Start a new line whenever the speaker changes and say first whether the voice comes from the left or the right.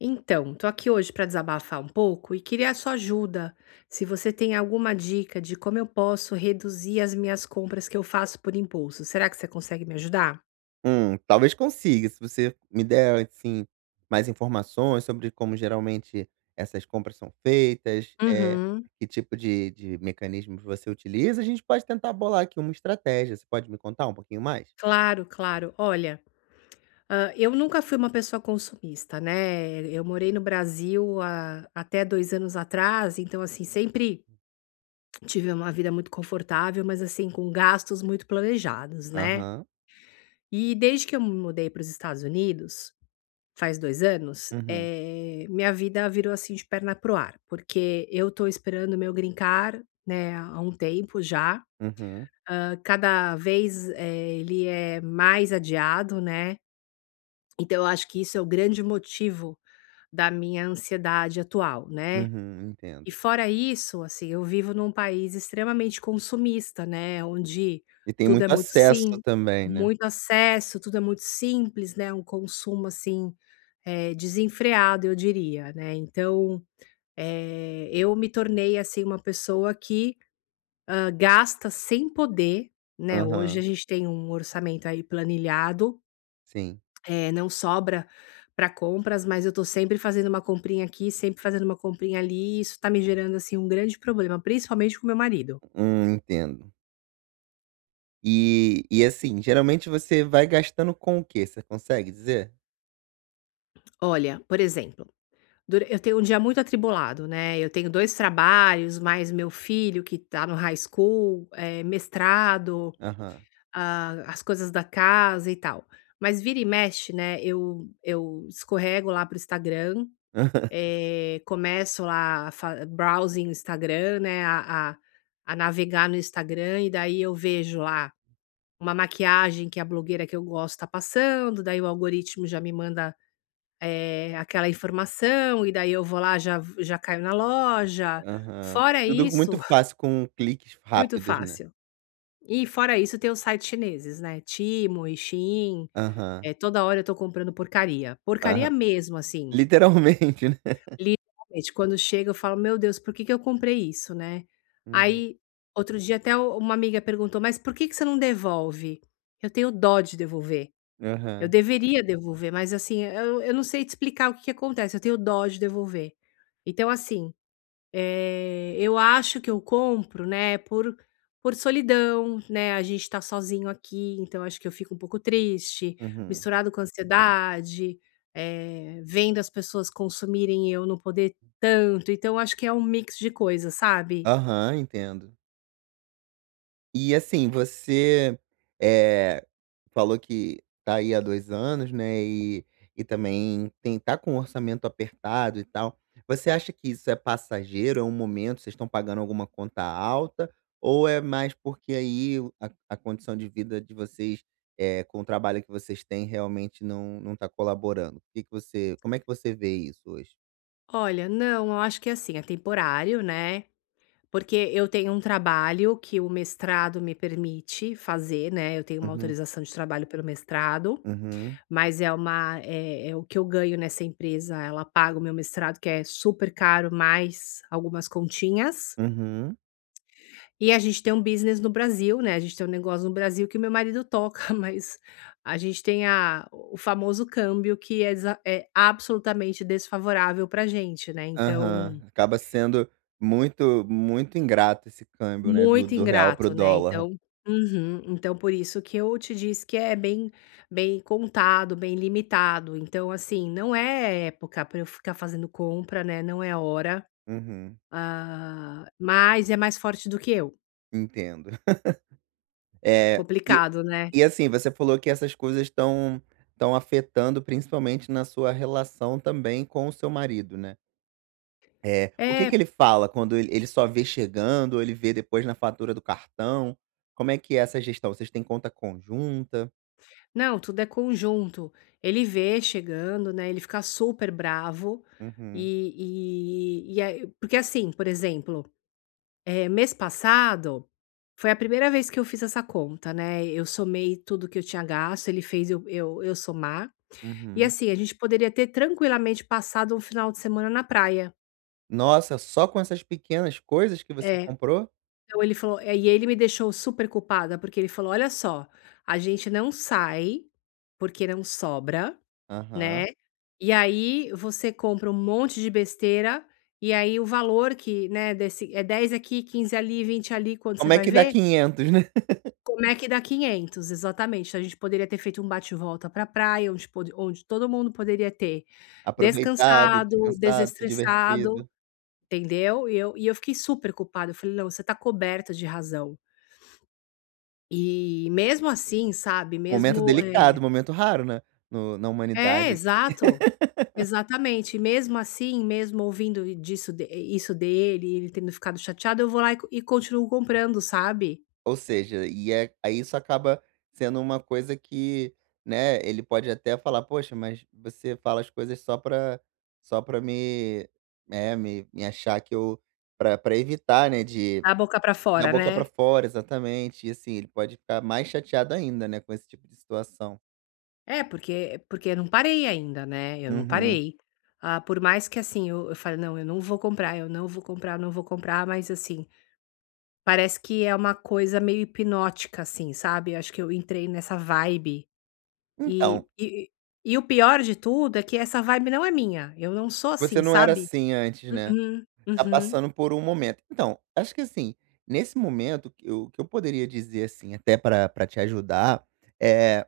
left: Então, tô aqui hoje para desabafar um pouco e queria a sua ajuda. Se você tem alguma dica de como eu posso reduzir as minhas compras que eu faço por impulso, será que você consegue me ajudar?
right: Talvez consiga, se você me der, assim, mais informações sobre como geralmente essas compras são feitas,
left: Uhum.
right: que tipo de mecanismos você utiliza. A gente pode tentar bolar aqui uma estratégia. Você pode me contar um pouquinho mais?
left: Claro, claro. Olha, eu nunca fui uma pessoa consumista, né. Eu morei no Brasil há até 2 anos atrás, então, assim, sempre tive uma vida muito confortável, mas, assim, com gastos muito planejados, né.
right: Aham.
left: E desde que eu me mudei para os Estados Unidos faz 2 anos.
right: Uhum.
left: Minha vida virou, assim, de perna pro ar, porque eu tô esperando meu green card, né, há um tempo já.
right: Uhum.
left: Cada vez, ele é mais adiado, né, então eu acho que isso é o grande motivo da minha ansiedade atual, né.
right: Uhum,
left: E
right: entendo.
left: fora isso, assim, eu vivo num país extremamente consumista, né, onde
right: E tem
left: tudo é
right: muito
left: muito
right: acesso
left: sim
right: também, né.
left: muito acesso, tudo é muito simples, né, um consumo, assim, desenfreado, eu diria, né. Então, eu me tornei, assim, uma pessoa que, gasta sem poder, né. Hoje a
right: Aham,
left: gente tem um orçamento aí planilhado,
right: sim.
left: não sobra para compras, mas eu tô sempre fazendo uma comprinha aqui, sempre fazendo uma comprinha ali, e isso tá me gerando, assim, um grande problema, principalmente com meu marido.
right: Entendo. Assim, geralmente você vai gastando com o quê? Você consegue dizer?
left: Olha, por exemplo, dura eu tenho um dia muito atribulado, né. Eu tenho 2 trabalhos, mais meu filho que tá no high school, mestrado.
right: Aham.
left: Ah, as coisas da casa e tal. Mas vira e mexe, né, eu escorrego lá pro Instagram, começo lá a fa browsing no Instagram, né, a navegar no Instagram e daí eu vejo lá uma maquiagem que a blogueira que eu gosto tá passando, daí o algoritmo já me manda, aquela informação e daí eu vou lá, já caio na loja.
right: Aham.
left: Fora
right: Tudo muito
left: isso,
right: fácil com cliques
left: muito
right: rápidos, né.
left: fácil. E fora isso tem os sites chineses, né, Temu, Shein.
right: Aham,
left: É, toda hora eu tô comprando porcaria. Porcaria
right: aham.
left: mesmo, assim.
right: Literalmente, né.
left: Literalmente, quando chega eu falo: "Meu Deus, por que que eu comprei isso, né?".
right: Uhum.
left: Aí, outro dia até u uma amiga perguntou: "Mas por que que você não devolve?". Eu tenho dó de devolver. Eu
right: Aham.
left: deveria devolver, mas assim, eu não sei te explicar o que que acontece, eu tenho dó de devolver. Então assim, eu acho que eu compro, né, por solidão, né, a gente tá sozinho aqui, então acho que eu fico um pouco triste,
right: Uhum.
left: misturado com ansiedade, vendo as pessoas consumirem e eu não poder tanto, então acho que é um mix de coisas, sabe.
right: Aham, entendo. E assim, você, eh, falou que tá aí há 2 anos, né, e também tem tá com o orçamento apertado e tal. Você acha que isso é passageiro, é um momento, vocês estão pagando alguma conta alta, ou é mais porque aí o a condição de vida de vocês, com o trabalho que vocês têm realmente não tá colaborando? O que que você, como é que você vê isso hoje?
left: Olha, não, eu acho que é assim, é temporário, né, porque eu tenho um trabalho que o mestrado me permite fazer, né, eu tenho uma
right: Uhum,
left: autorização de trabalho pelo mestrado.
right: uhum,
left: Mas é uma é o que eu ganho nessa empresa, ela paga o meu mestrado, que é super caro, mais algumas continhas.
right: uhum.
left: E a gente tem um business no Brasil, né, a gente tem um negócio no Brasil que o meu marido toca, mas a gente tem a o famoso câmbio que é desa é absolutamente desfavorável para gente, né,
right: Aham.
left: então
right: Acaba sendo muito ingrato esse câmbio, né, do
left: muito
right: do real para o
left: ingrato, né,
right: dólar.
left: então uhum, então por isso que eu te disse que é bem bem contado, bem limitado, então assim, não é época para eu ficar fazendo compra, né, não é hora,
right: Uhum,
left: ah, mas é mais forte do que eu,
right: entendo. É e
left: complicado, né.
right: e assim, você falou que essas coisas estão afetando principalmente na sua relação também com o seu marido, né. É o que que
left: É,
right: ele fala quando ele só vê chegando ou ele vê depois na fatura do cartão? Como é que é essa gestão? Vocês têm conta conjunta?
left: não, tudo é conjunto. Ele vê chegando, né, ele fica super bravo,
right: Uhum,
left: e aí porque assim, por exemplo, mês passado, foi a primeira vez que eu fiz essa conta, né, eu somei tudo que eu tinha gasto, ele fez eu somar, e
right: uhum.
left: assim, a gente poderia ter tranquilamente passado um final de semana na praia.
right: Nossa, só com essas pequenas coisas que você
left: É,
right: comprou?
left: então ele falou, e ele me deixou super culpada, porque ele falou: "Olha só, a gente não sai, porque não sobra, né,
right: Aham.
left: e aí você compra um monte de besteira, e aí o valor que, né, desse é 10 aqui, 15 ali, 20 ali, quando você
right: Como é
left: vai
right: que dá
left: ver".
right: 500, né.
left: Como é que dá 500 exatamente. Então, a gente poderia ter feito um bate-volta pra praia, onde pod onde todo mundo poderia ter
right: Aproveitado,
left: descansado,
right: descansado, se
left: desestressado,
right: divertido.
left: entendeu. E eu fiquei super culpada, eu falei: "Não, você tá coberta de razão". E mesmo assim, sabe,
right: Momento
left: mesmo.
right: delicado, momento raro, né? no na
left: É,
right: humanidade aqui.
left: exato. Exatamente. E mesmo assim, mesmo ouvindo e disso de isso dele, ele tendo ficado chateado, eu vou lá e continuo comprando, sabe.
right: Ou seja, e é aí, isso acaba sendo uma coisa que, né, ele pode até falar: "Poxa, mas você fala as coisas só pra me, me achar que eu", pra evitar, né, de
left: A boca pra
right: da
left: fora,
right: boca pra
left: né.
right: fora, exatamente. E assim, ele pode ficar mais chateado ainda, né, com esse tipo de situação.
left: É, porque eu não parei ainda, né, eu não
right: Uhum.
left: parei. Ah, por mais que, assim, eu falo: "Não, eu não vou comprar, eu não vou comprar, eu não vou comprar", mas, assim, parece que é uma coisa meio hipnótica, assim, sabe. Acho que eu entrei nessa vibe e
right: Então,
left: e e o pior de tudo é que essa vibe não é minha, eu não sou
right: você
left: assim,
right: não era
left: sabe.
right: assim antes, né?
left: Uhum,
right: Tá
left: uhum.
right: passando por um momento. Então, acho que assim, nesse momento, que eu o que eu poderia dizer, assim, até para pra te ajudar, eh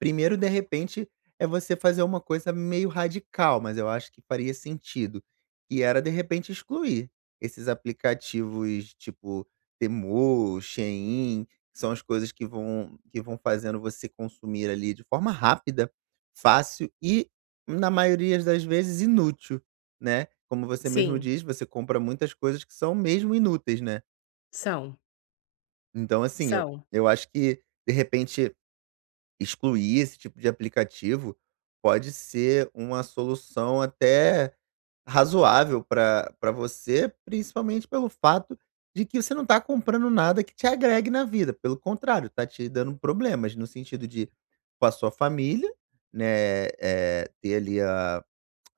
right: primeiro, de repente, é você fazer uma coisa meio radical, mas eu acho que faria sentido. E era, de repente, excluir esses aplicativos tipo Temu, Shein, que são as coisas que vão fazendo você consumir ali de forma rápida, fácil e, na maioria das vezes, inútil, né. Como você mesmo
left: Sim,
right: diz, você compra muitas coisas que são mesmo inúteis, né.
left: são,
right: Então, assim, eu
left: são.
right: eu acho que, de repente, excluir esse tipo de aplicativo pode ser uma solução até razoável para pra você, principalmente pelo fato de que você não está comprando nada que te agregue na vida. Pelo contrário, está te dando problemas no sentido de, com a sua família, né, eh, ter ali a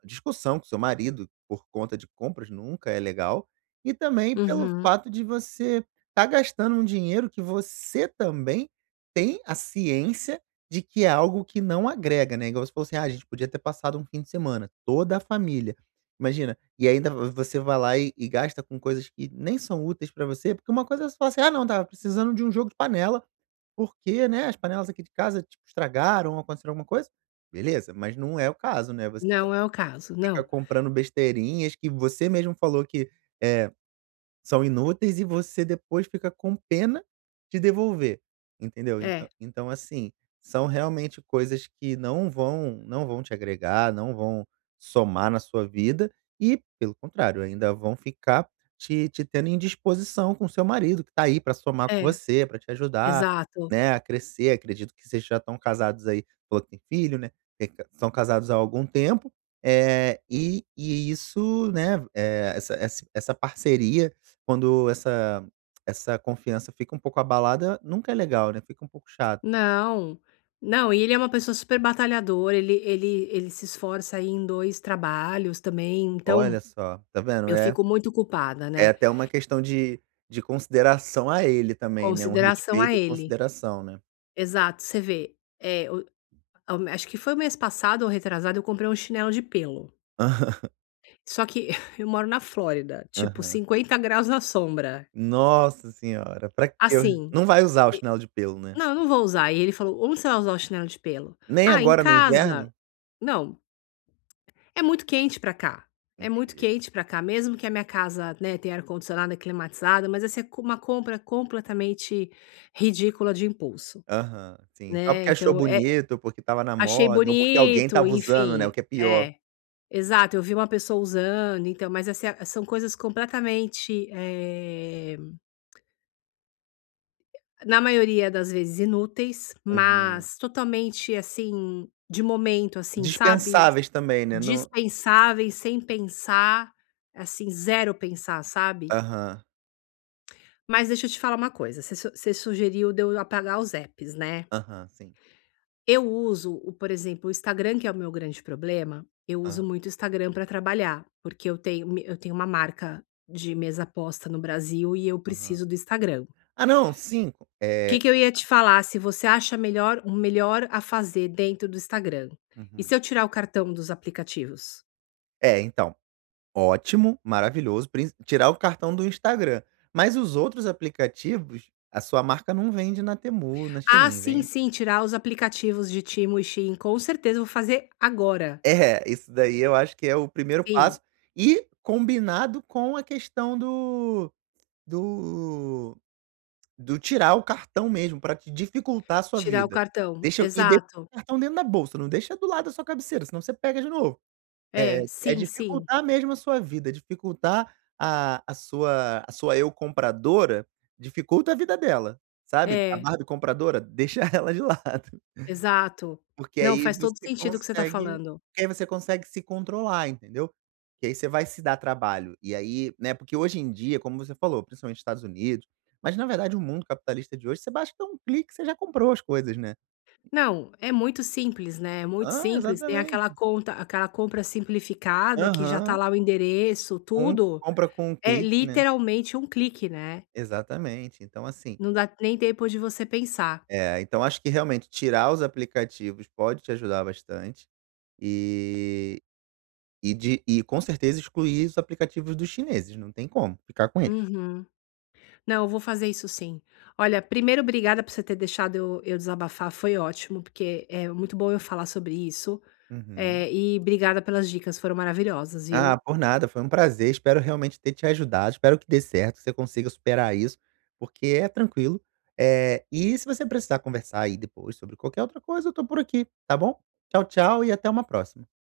right: discussão com seu marido por conta de compras nunca é legal, e também pelo
left: Uhum.
right: fato de você estar gastando um dinheiro que você também tem a ciência de que é algo que não agrega, né. Igual você falou, assim: "Ah, a gente podia ter passado um fim de semana, toda a família". Imagina, e ainda v você vai lá e gasta com coisas que nem são úteis pra você, porque uma coisa é você falar assim: "Ah não, tava precisando de um jogo de panela, porque, né, as panelas aqui de casa, tipo, estragaram ou aconteceram alguma coisa". Beleza, mas não é o caso, né, você
left: Não é o caso,
right: fica
left: não.
right: comprando besteirinhas que você mesmo falou que, eh, são inúteis e você depois fica com pena de devolver, entendeu? Então
left: É,
right: então assim, são realmente coisas que não vão te agregar, não vão somar na sua vida e, pelo contrário, ainda vão ficar te tendo em disposição com seu marido, que tá aí para somar com
left: é,
right: você, para te ajudar,
left: exato.
right: né, a crescer. Acredito que vocês já estão casados, aí falou que tem filho, né, tem, são casados há algum tempo. É e isso, né, eh, essa parceria, quando essa confiança fica um pouco abalada, nunca é legal, né, fica um pouco chato.
left: Não, não, e ele é uma pessoa super batalhadora, ele se esforça aí em 2 trabalhos também, então
right: Olha só, tá vendo?
left: eu
right: É
left: fico muito culpada,
right: é
left: né,
right: até uma questão de consideração a ele também, né, um
left: consideração a
right: respeito e
left: ele.
right: consideração, né.
left: Exato, você vê, é, o acho que foi o mês passado ou retrasado, eu comprei um chinelo de pelo, só que eu moro na Flórida, tipo
right: Aham.
left: 50 graus na sombra,
right: Nossa senhora, pra que, eu
left: assim:
right: não vai usar o chinelo de pelo, né?
left: "Não, eu não vou usar", e ele falou: "Onde você vai usar o chinelo de pelo?".
right: Nem
left: "Ah, em
right: agora no
left: casa".
right: inverno?
left: Não, é muito quente pra cá, é muito
right: Entendi.
left: quente pra cá, mesmo que a minha casa, né, tenha ar-condicionado, é climatizada, mas essa é co uma compra completamente ridícula de impulso,
right: Aham, sim. Só
left: né,
right: porque achou
left: então,
right: bonito, porque estava na
left: achei
right: moda ou porque alguém
left: bonito,
right: estava usando, né, o
left: enfim
right: que é pior.
left: é, exato, eu vi uma pessoa usando, então, mas são coisas completamente, na maioria das vezes inúteis,
right: Uhum.
left: mas totalmente, assim, de momento, assim, sabe.
right: Dispensáveis também, né, não,
left: Dispensáveis, sem pensar, assim, zero pensar, sabe.
right: aham,
left: Mas deixa eu te falar uma coisa, você su você sugeriu de eu apagar os apps, né.
right: aham, sim.
left: Eu uso o por exemplo, o Instagram, que é o meu grande problema, eu uso
right: Hã.
left: muito o Instagram para trabalhar, porque eu tenho uma marca de mesa aposta no Brasil e eu
right: Aham.
left: preciso do Instagram. O
right: Ah não, 5.
left: Que
right: É
left: que eu ia te falar, se você acha melhor o melhor a fazer dentro do Instagram, e
right: uhum.
left: se eu tirar o cartão dos aplicativos?
right: É, então, ótimo, maravilhoso, prin tirar o cartão do Instagram. Mas os outros aplicativos, a sua marca não vende na Temu, na
left: Ah,
right: Shein,
left: sim,
right: vende?
left: sim, tirar os aplicativos de Temu e Shein, com certeza vou fazer agora.
right: É, isso daí eu acho que é o primeiro
left: Sim,
right: passo e combinado com a questão do do tirar o cartão mesmo para te dificultar a sua
left: tirar o
right: vida.
left: cartão,
right: Deixa
left: exato.
right: o cartão dentro da bolsa, não deixa do lado da sua cabeceira, senão você pega de novo. É,
left: É,
right: é
left: sim, sim.
right: dificultar mesmo a sua vida, dificultar a sua eu compradora, dificulta a vida dela, sabe. A
left: É,
right: Barbie compradora, deixa ela de lado,
left: exato.
right: porque
left: Não,
right: aí
left: faz
right: você
left: todo sentido o que você está
right: consegue
left: falando.
right: porque aí você consegue se controlar, entendeu. Que aí você vai se dar trabalho, e aí, né, porque hoje em dia, como você falou, principalmente nos Estados Unidos, mas na verdade o mundo capitalista de hoje, você basta dar um clique, você já comprou as coisas, né.
left: Não, é muito simples, né, é muito
right: Ah,
left: simples, tem
right: exatamente.
left: aquela compra simplificada que já está
right: Aham.
left: lá o endereço,
right: Um
left: tudo.
right: compra com um
left: É
right: clique, né.
left: literalmente um clique, né,
right: Exatamente. Então assim,
left: não dá nem tempo de você pensar.
right: é, então acho que realmente tirar os aplicativos pode te ajudar bastante, e e com certeza excluir os aplicativos dos chineses, não tem como ficar com eles.
left: Uhum. Não, eu vou fazer isso sim. Olha, primeiro, obrigada por você ter deixado eu desabafar, foi ótimo, porque é muito bom eu falar sobre isso.
right: Uhum.
left: E obrigada pelas dicas, foram maravilhosas,
right: Ah,
left: viu?
right: por nada, foi um prazer, espero realmente ter te ajudado, espero que dê certo, que você consiga superar isso, porque é tranquilo. É, e se você precisar conversar aí depois sobre qualquer outra coisa, eu tô por aqui, tá bom? Tchau, tchau e até uma próxima.